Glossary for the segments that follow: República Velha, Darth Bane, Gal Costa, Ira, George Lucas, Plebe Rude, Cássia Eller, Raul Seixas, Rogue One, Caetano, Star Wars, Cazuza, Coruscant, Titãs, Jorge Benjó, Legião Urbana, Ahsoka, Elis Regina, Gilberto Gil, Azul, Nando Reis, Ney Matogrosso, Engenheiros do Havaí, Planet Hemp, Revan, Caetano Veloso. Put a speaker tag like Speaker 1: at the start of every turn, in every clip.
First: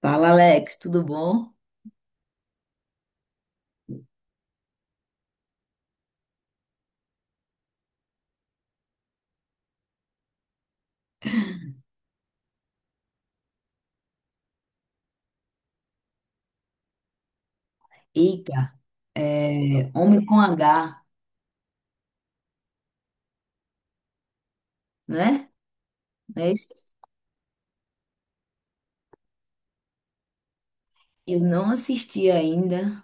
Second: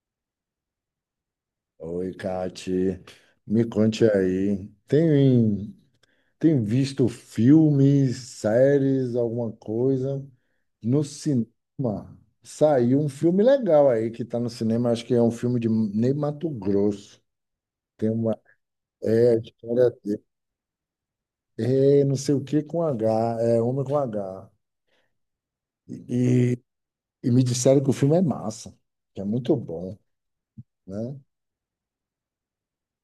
Speaker 1: Fala, Alex, tudo bom?
Speaker 2: Oi, Kati. Me conte aí. Tem visto filmes, séries, alguma coisa? No cinema, saiu um filme legal aí que está no cinema. Acho que é um filme de Ney Matogrosso. Tem uma.
Speaker 1: Eita,
Speaker 2: É, a história
Speaker 1: é,
Speaker 2: dele.
Speaker 1: Homem com H,
Speaker 2: É, não sei o que com H. É, Homem com H.
Speaker 1: né? Não é
Speaker 2: E,
Speaker 1: isso?
Speaker 2: e me disseram que o filme é massa, que é muito bom, né?
Speaker 1: Eu não assisti ainda.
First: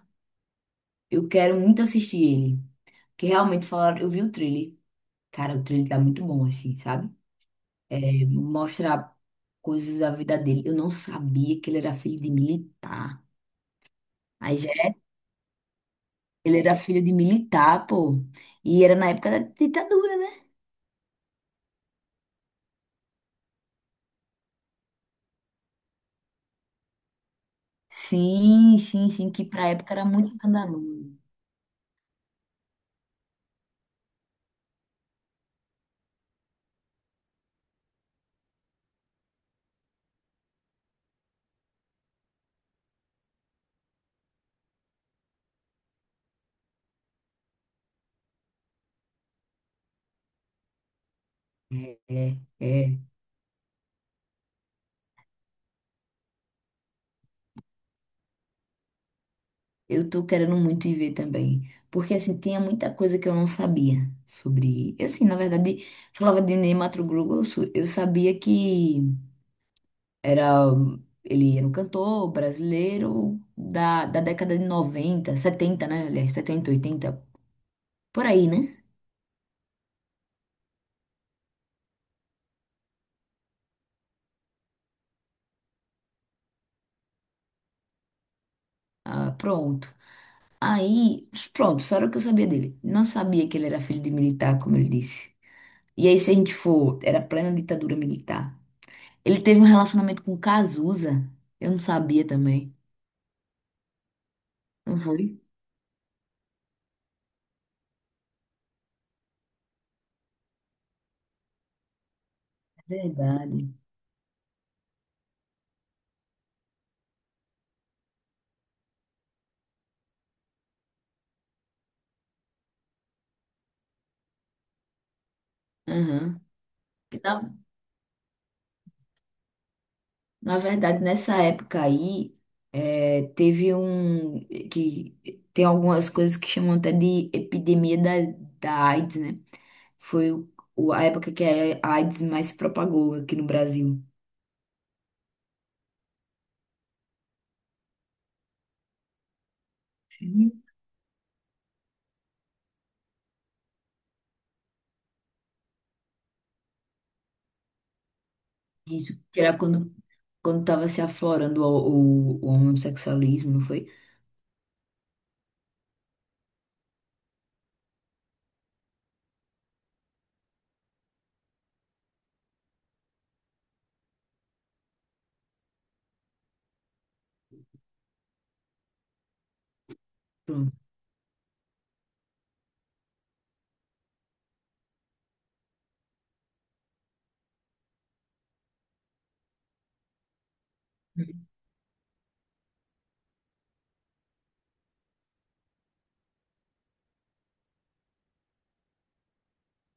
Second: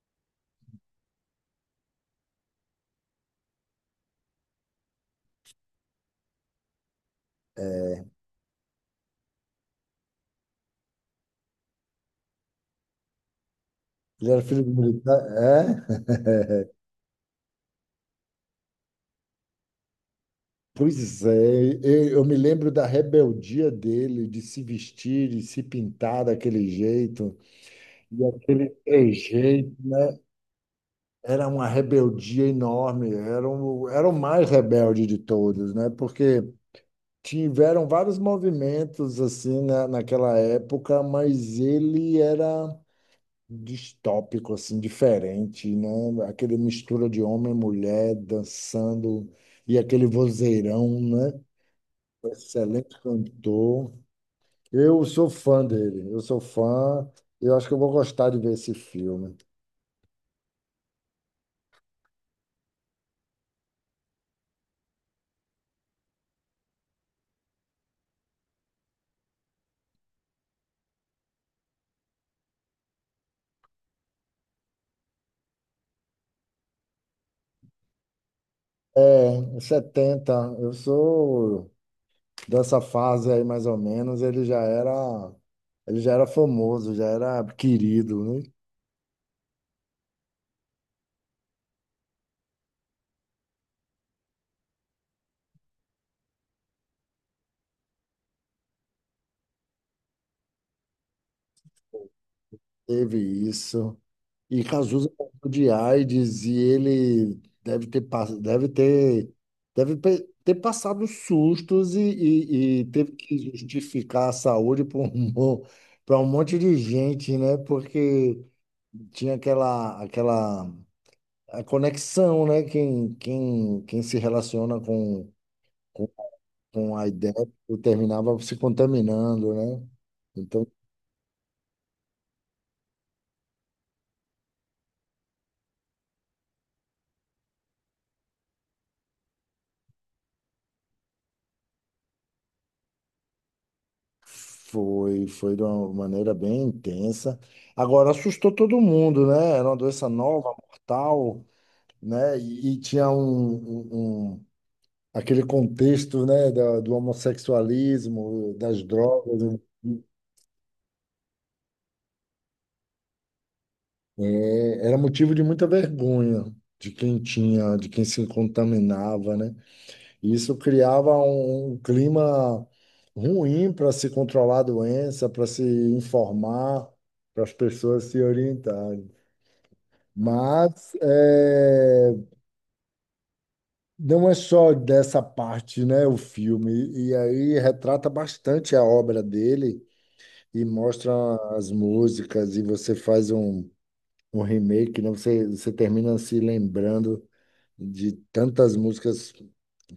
Speaker 1: Eu quero muito assistir ele. Que realmente falaram, eu vi o trailer. Cara, o trailer tá muito bom, assim, sabe? É, mostra coisas da vida dele. Eu não sabia que ele era filho de militar.
Speaker 2: Ele era
Speaker 1: Aí
Speaker 2: filho
Speaker 1: já
Speaker 2: do militar. É?
Speaker 1: ele era filho de militar, pô. E era na época da ditadura, né?
Speaker 2: Pois é, eu me lembro da rebeldia dele de se vestir e se pintar daquele jeito, e aquele
Speaker 1: Sim, sim, sim, que pra
Speaker 2: jeito,
Speaker 1: época era
Speaker 2: né?
Speaker 1: muito escandaloso.
Speaker 2: Era uma rebeldia enorme, era o mais rebelde de todos, né? Porque tiveram vários movimentos assim naquela época, mas ele era distópico, assim, diferente, né? Aquele mistura de homem e mulher dançando e aquele vozeirão, né?
Speaker 1: É,
Speaker 2: Excelente
Speaker 1: é.
Speaker 2: cantor. Eu sou fã dele. Eu sou fã. Eu acho que eu vou gostar de ver esse filme.
Speaker 1: Eu tô querendo muito ir ver também, porque assim, tinha muita coisa que eu não sabia sobre. Eu assim, na verdade, falava de Ney Matogrosso. Eu, eu sabia que era, ele era um cantor brasileiro da década de 90, 70, né, aliás, 70, 80, por aí, né?
Speaker 2: É, 70. Eu sou dessa fase aí, mais ou menos. Ele já era famoso, já era querido, né?
Speaker 1: Ah, pronto. Aí, pronto, só era o que eu sabia dele. Não sabia que ele era filho de militar, como ele disse. E aí, se a gente for, era plena ditadura militar. Ele teve um relacionamento com Cazuza. Eu não sabia também.
Speaker 2: Teve isso. E
Speaker 1: Não
Speaker 2: Cazuza morreu
Speaker 1: foi?
Speaker 2: de AIDS e ele deve ter, deve ter, ter passado sustos e teve que
Speaker 1: Verdade.
Speaker 2: justificar a saúde para um monte de gente, né? Porque tinha aquela a conexão, né? Quem se relaciona com,
Speaker 1: Aham.
Speaker 2: com a
Speaker 1: Que
Speaker 2: ideia
Speaker 1: Na,
Speaker 2: terminava se contaminando, né?
Speaker 1: na
Speaker 2: Então
Speaker 1: verdade, nessa época aí, é, teve um. Que tem algumas coisas que chamam até de epidemia da, da AIDS, né? Foi o, a época que a AIDS mais se propagou aqui no Brasil.
Speaker 2: foi, foi de uma maneira bem intensa. Agora, assustou todo mundo, né? Era uma doença nova,
Speaker 1: Sim.
Speaker 2: mortal, né? E tinha aquele contexto, né, do homossexualismo, das
Speaker 1: Isso, que
Speaker 2: drogas,
Speaker 1: era
Speaker 2: né?
Speaker 1: quando, quando tava se aflorando o homossexualismo, não foi?
Speaker 2: É, era motivo de muita vergonha de quem tinha, de quem se contaminava, né? E isso criava um clima ruim para se controlar a doença, para se informar, para as pessoas se orientarem. Mas é, não é só dessa parte, né, o filme. E aí retrata bastante a obra dele e mostra as músicas e você faz um remake, né? Você termina se lembrando de tantas músicas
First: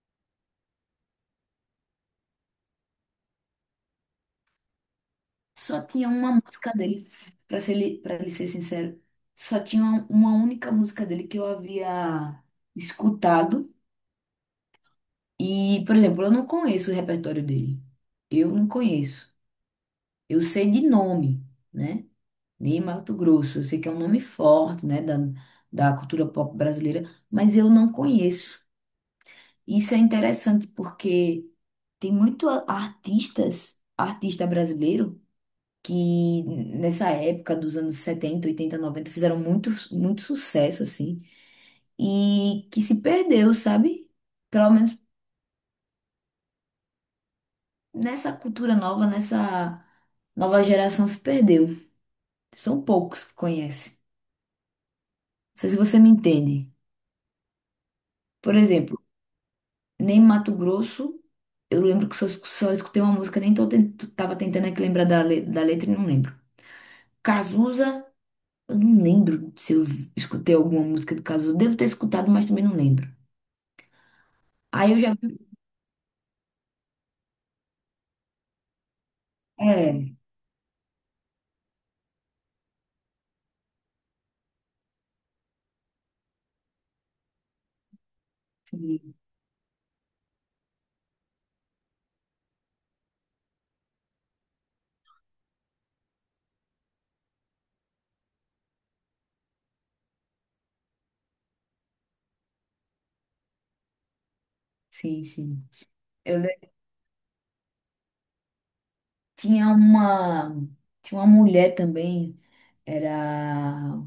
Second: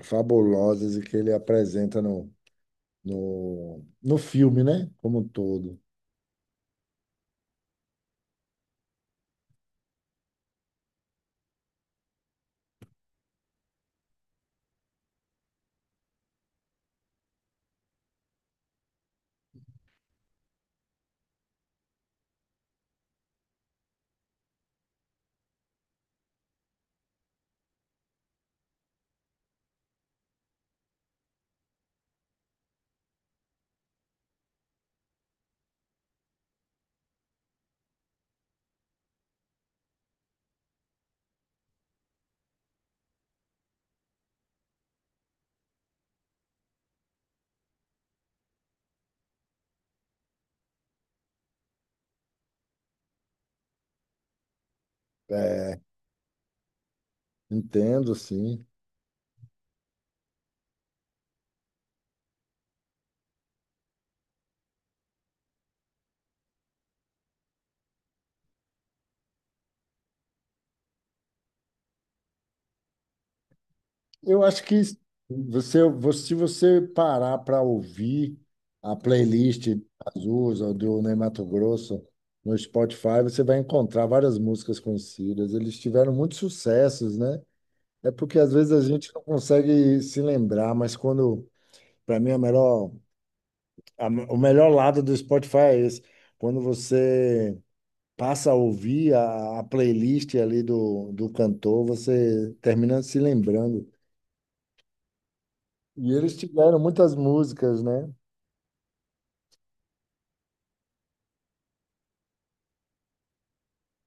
Speaker 2: fabulosas e que ele apresenta no filme, né, como um todo.
Speaker 1: Só tinha uma música dele, pra ser, pra lhe ser sincero. Só tinha uma única música dele que eu havia escutado. E, por exemplo, eu não conheço o repertório dele. Eu não conheço. Eu sei de nome, né? De Mato Grosso. Eu sei que é um nome forte, né? Da, da cultura pop brasileira. Mas eu não conheço. Isso é interessante porque tem muito artistas, artista brasileiro que nessa época dos anos 70, 80, 90 fizeram muito, muito sucesso, assim, e que se perdeu, sabe? Pelo menos nessa cultura nova, nessa nova geração se perdeu. São poucos que conhecem. Não sei se
Speaker 2: É,
Speaker 1: você me entende.
Speaker 2: entendo,
Speaker 1: Por
Speaker 2: sim.
Speaker 1: exemplo, nem Mato Grosso, eu lembro que só, só escutei uma música, nem tô tava tentando aqui lembrar da, da letra e não lembro. Cazuza, eu não lembro se eu escutei alguma música de Cazuza. Devo ter escutado, mas também não lembro.
Speaker 2: Eu acho que
Speaker 1: Aí eu já
Speaker 2: você- se você parar para ouvir a playlist de
Speaker 1: é,
Speaker 2: Azul ou do Ney Mato no Spotify, você vai encontrar várias músicas conhecidas. Eles tiveram muitos sucessos, né? É porque às vezes a gente
Speaker 1: sim,
Speaker 2: não consegue se lembrar, mas quando, para mim, a- o melhor lado do Spotify é esse. Quando você passa a ouvir a playlist ali do cantor, você termina se lembrando.
Speaker 1: sim, sim.
Speaker 2: E eles
Speaker 1: Eu le-
Speaker 2: tiveram muitas músicas, né?
Speaker 1: Tinha uma, tinha uma mulher também, era,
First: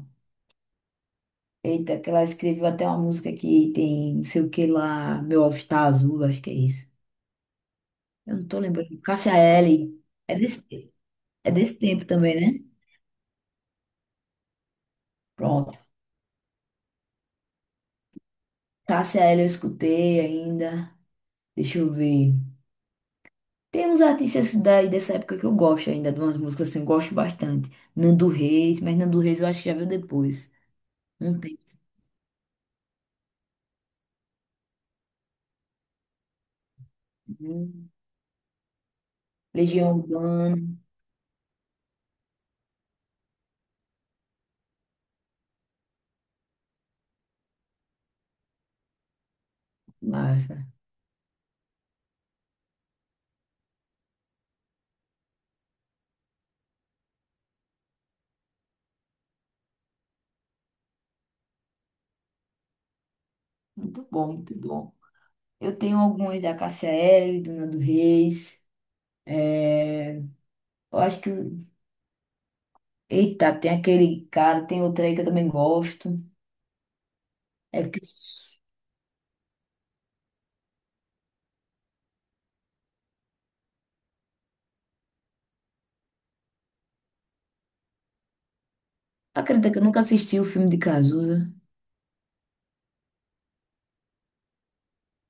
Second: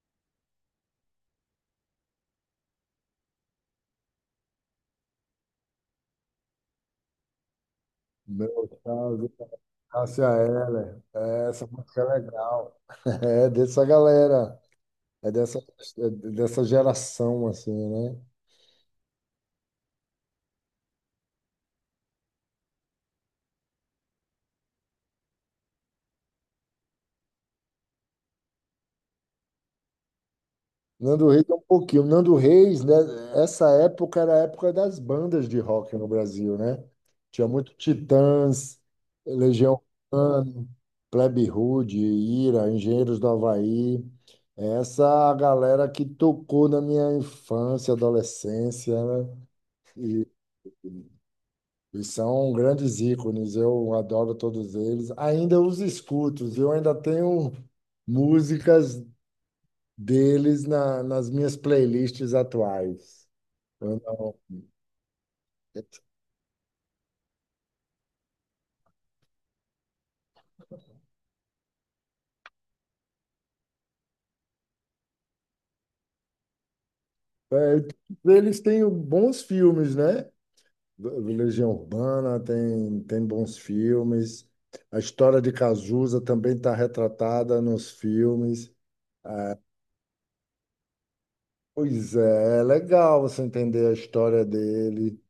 Speaker 1: eita, que ela escreveu até uma música que tem não sei o que lá, Meu All Star Azul, acho que é isso. Eu não tô
Speaker 2: Meu
Speaker 1: lembrando.
Speaker 2: caso,
Speaker 1: Cássia Eller,
Speaker 2: Cássia
Speaker 1: é desse,
Speaker 2: Eller. É,
Speaker 1: é
Speaker 2: essa
Speaker 1: desse
Speaker 2: música é
Speaker 1: tempo também, né?
Speaker 2: legal. É dessa galera, é dessa,
Speaker 1: Pronto.
Speaker 2: é dessa geração, assim, né?
Speaker 1: Cássia Eller eu escutei ainda, deixa eu ver. Tem uns artistas daí dessa época que eu gosto ainda, de umas músicas assim, eu gosto bastante. Nando Reis, mas Nando Reis eu acho que já veio depois.
Speaker 2: Nando
Speaker 1: Não
Speaker 2: Reis é
Speaker 1: tem.
Speaker 2: um pouquinho. Nando Reis, né? Essa época era a época das bandas de rock no Brasil, né? Tinha muito
Speaker 1: Né?
Speaker 2: Titãs, Legião
Speaker 1: Legião Urbana.
Speaker 2: Urbana, Plebe Rude, Ira, Engenheiros do Havaí. Essa galera que tocou na minha infância, adolescência, né? E,
Speaker 1: Massa.
Speaker 2: e são grandes ícones. Eu adoro todos eles. Ainda os escuto. Eu ainda tenho músicas deles nas minhas playlists atuais. Eu
Speaker 1: Muito bom, muito
Speaker 2: não.
Speaker 1: bom. Eu
Speaker 2: É,
Speaker 1: tenho algumas da Cássia Eller, Dona do Nando Reis. É, eu acho que. Eita, tem aquele cara, tem outro aí que eu também gosto. É
Speaker 2: é,
Speaker 1: porque.
Speaker 2: eles têm bons filmes, né? Legião Urbana tem, tem bons filmes. A história de Cazuza também está retratada nos filmes.
Speaker 1: Acredita que eu nunca assisti o filme de Cazuza.
Speaker 2: Pois é, é legal você entender a história dele.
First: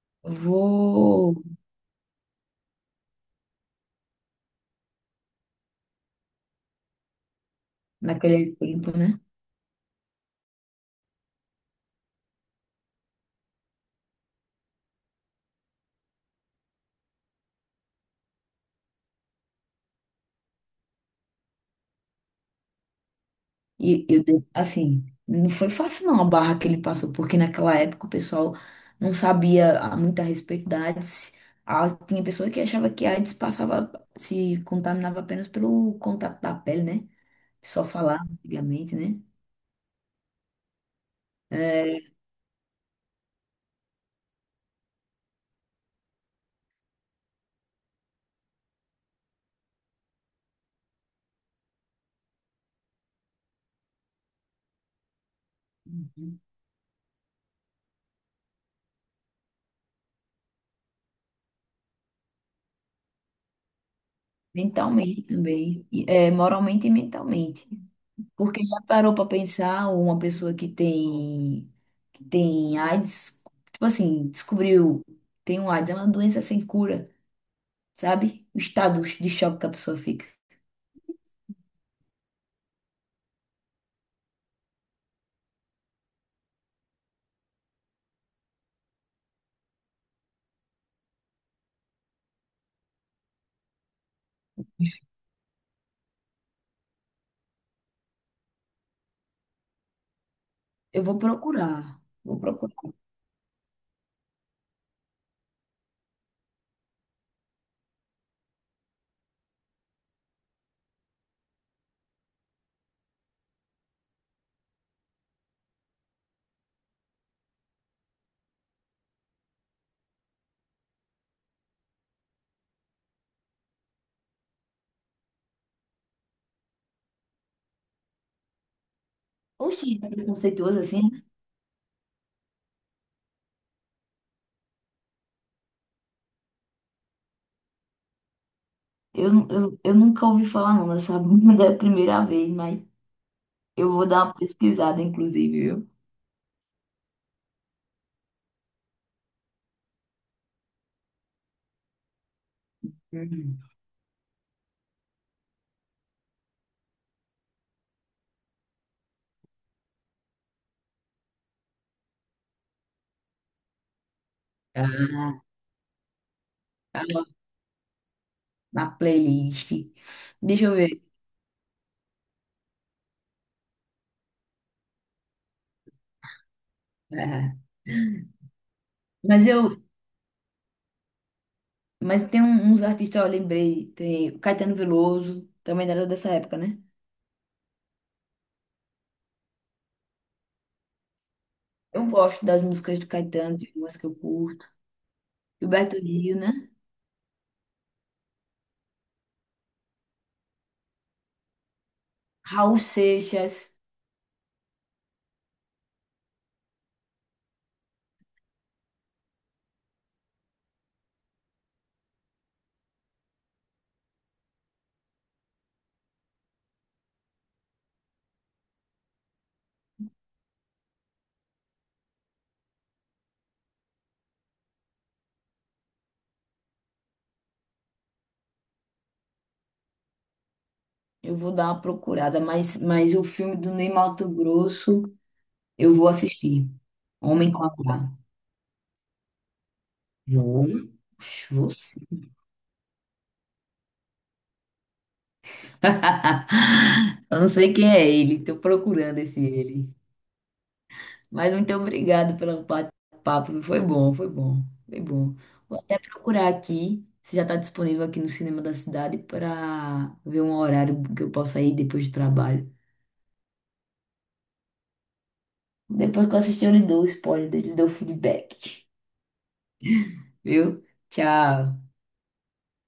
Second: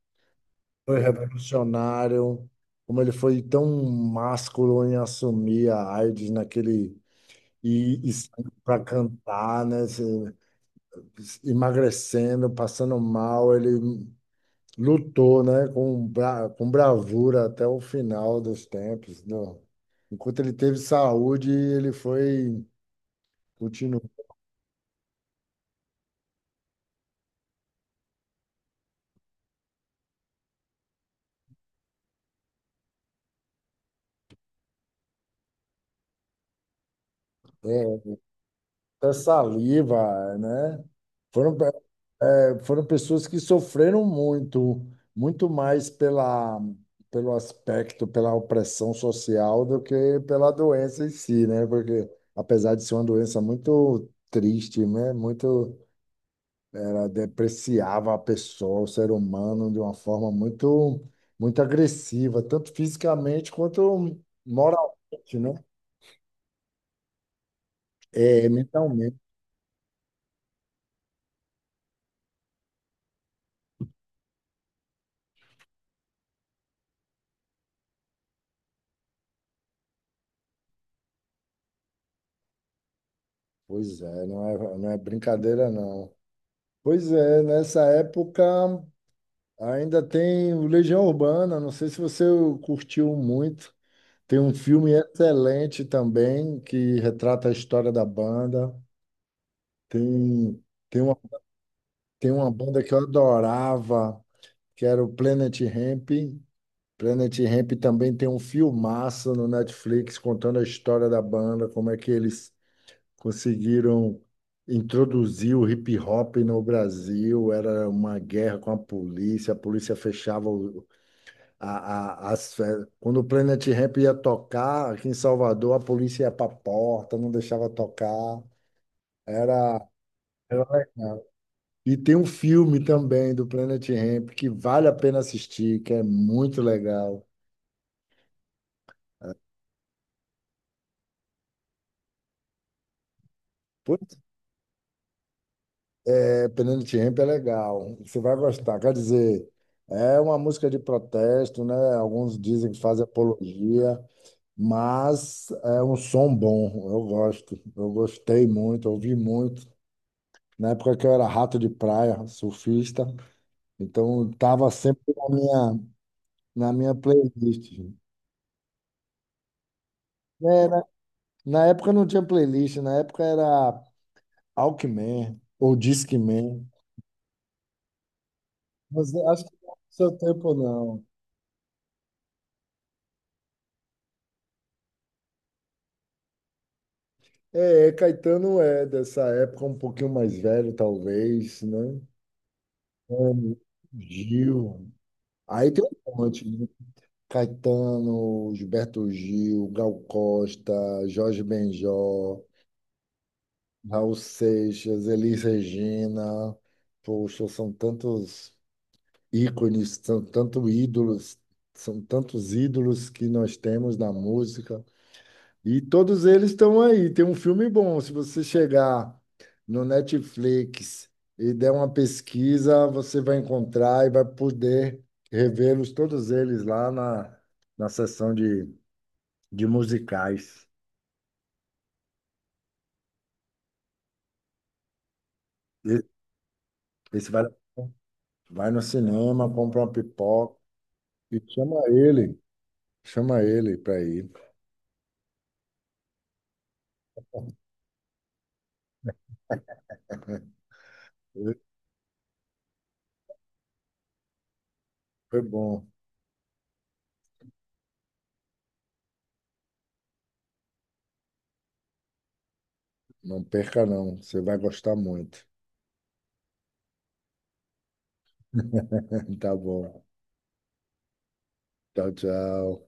Speaker 2: Foi
Speaker 1: Vou.
Speaker 2: revolucionário, como ele foi tão másculo em assumir a AIDS naquele e
Speaker 1: Naquele
Speaker 2: para
Speaker 1: tempo, né?
Speaker 2: cantar, né? Se- emagrecendo, passando mal, ele lutou, né, com bravura até o final dos tempos. Não. Enquanto ele teve saúde, ele foi, continuou,
Speaker 1: E eu, de- assim, não foi fácil não a barra que ele passou, porque naquela época o pessoal não sabia muito a respeito da AIDS. Ah, tinha pessoa que achava que a AIDS passava, se contaminava apenas pelo contato da pele, né? O pessoal
Speaker 2: é,
Speaker 1: falava antigamente,
Speaker 2: até
Speaker 1: né?
Speaker 2: saliva, né? Foram,
Speaker 1: É,
Speaker 2: é, foram pessoas que sofreram muito, muito mais pelo aspecto, pela opressão social do que pela doença em si, né? Porque apesar de ser uma doença muito triste, né? Muito
Speaker 1: uhum.
Speaker 2: ela depreciava a pessoa, o ser humano, de uma forma muito, muito agressiva, tanto fisicamente quanto
Speaker 1: Mentalmente
Speaker 2: moralmente, né?
Speaker 1: também. E, é, moralmente e mentalmente.
Speaker 2: É,
Speaker 1: Porque já parou
Speaker 2: mentalmente.
Speaker 1: para pensar uma pessoa que tem AIDS, tipo assim, descobriu, tem um AIDS, é uma doença sem cura. Sabe? O estado de choque que a pessoa fica.
Speaker 2: Pois é, não é brincadeira, não. Pois é, nessa época ainda tem o Legião Urbana, não sei se você curtiu muito. Tem um filme excelente também que retrata a história da banda. Tem, tem
Speaker 1: Eu
Speaker 2: uma,
Speaker 1: vou procurar,
Speaker 2: tem
Speaker 1: vou
Speaker 2: uma
Speaker 1: procurar.
Speaker 2: banda que eu adorava, que era o Planet Hemp. Planet Hemp também tem um filmaço no Netflix contando a história da banda, como é que eles conseguiram introduzir o hip hop no Brasil. Era uma guerra com a polícia fechava a- as festas. Quando o Planet Hemp ia tocar aqui em Salvador, a polícia ia para a porta, não deixava tocar. Era,
Speaker 1: Oxi, é
Speaker 2: era
Speaker 1: preconceituoso assim? Né?
Speaker 2: legal. E tem um filme também do Planet Hemp que vale a pena assistir, que é muito legal.
Speaker 1: Eu nunca ouvi falar não dessa banda, é a primeira vez, mas eu vou dar uma pesquisada, inclusive, viu?
Speaker 2: É, Penalty Ramp é legal, você vai gostar. Quer dizer, é uma música de protesto, né? Alguns dizem que fazem
Speaker 1: Hum.
Speaker 2: apologia, mas é um som bom, eu gosto. Eu gostei muito, ouvi muito. Na época que eu era rato de praia, surfista, então estava sempre
Speaker 1: Ah,
Speaker 2: na minha
Speaker 1: tá.
Speaker 2: playlist.
Speaker 1: Na playlist. Deixa
Speaker 2: É,
Speaker 1: eu ver.
Speaker 2: na época não tinha playlist, na época era Walkman ou Discman.
Speaker 1: Ah,
Speaker 2: Mas eu acho
Speaker 1: mas
Speaker 2: que não é
Speaker 1: eu,
Speaker 2: do seu tempo, não.
Speaker 1: mas tem uns artistas, eu lembrei, tem o Caetano Veloso, também era dessa época, né?
Speaker 2: É, Caetano é dessa época um pouquinho mais velho, talvez, né?
Speaker 1: Eu gosto das músicas do
Speaker 2: Hum,
Speaker 1: Caetano, tem umas que eu
Speaker 2: Gil.
Speaker 1: curto.
Speaker 2: Aí tem
Speaker 1: Gilberto
Speaker 2: um
Speaker 1: Gil,
Speaker 2: monte,
Speaker 1: né?
Speaker 2: né? Caetano, Gilberto Gil, Gal Costa, Jorge Benjó,
Speaker 1: Raul Seixas,
Speaker 2: Raul Seixas, Elis Regina. Poxa, são tantos ícones, são tantos ídolos que nós temos na música. E todos eles estão aí. Tem um filme bom. Se você chegar no Netflix e der uma pesquisa, você vai encontrar e vai poder revê-los todos eles lá na sessão de musicais.
Speaker 1: eu vou dar uma procurada, mas o filme do Ney Matogrosso eu
Speaker 2: E-
Speaker 1: vou assistir.
Speaker 2: esse vai,
Speaker 1: Homem com H.
Speaker 2: vai no cinema, compra uma pipoca
Speaker 1: Vou.
Speaker 2: e
Speaker 1: Oxe, vou
Speaker 2: chama
Speaker 1: sim.
Speaker 2: ele. Chama ele para ir.
Speaker 1: Eu não sei quem é ele, estou procurando esse ele. Mas muito obrigado pelo papo, foi bom, foi bom, foi bom.
Speaker 2: Foi
Speaker 1: Vou
Speaker 2: bom.
Speaker 1: até procurar aqui, se já está disponível aqui no cinema da cidade, para ver um horário que eu possa ir depois do trabalho.
Speaker 2: Não perca, não. Você vai gostar muito.
Speaker 1: Depois que eu assistir, eu lhe dou o spoiler, eu lhe dou o feedback.
Speaker 2: Tá bom.
Speaker 1: Viu? Tchau.
Speaker 2: Tchau, tchau.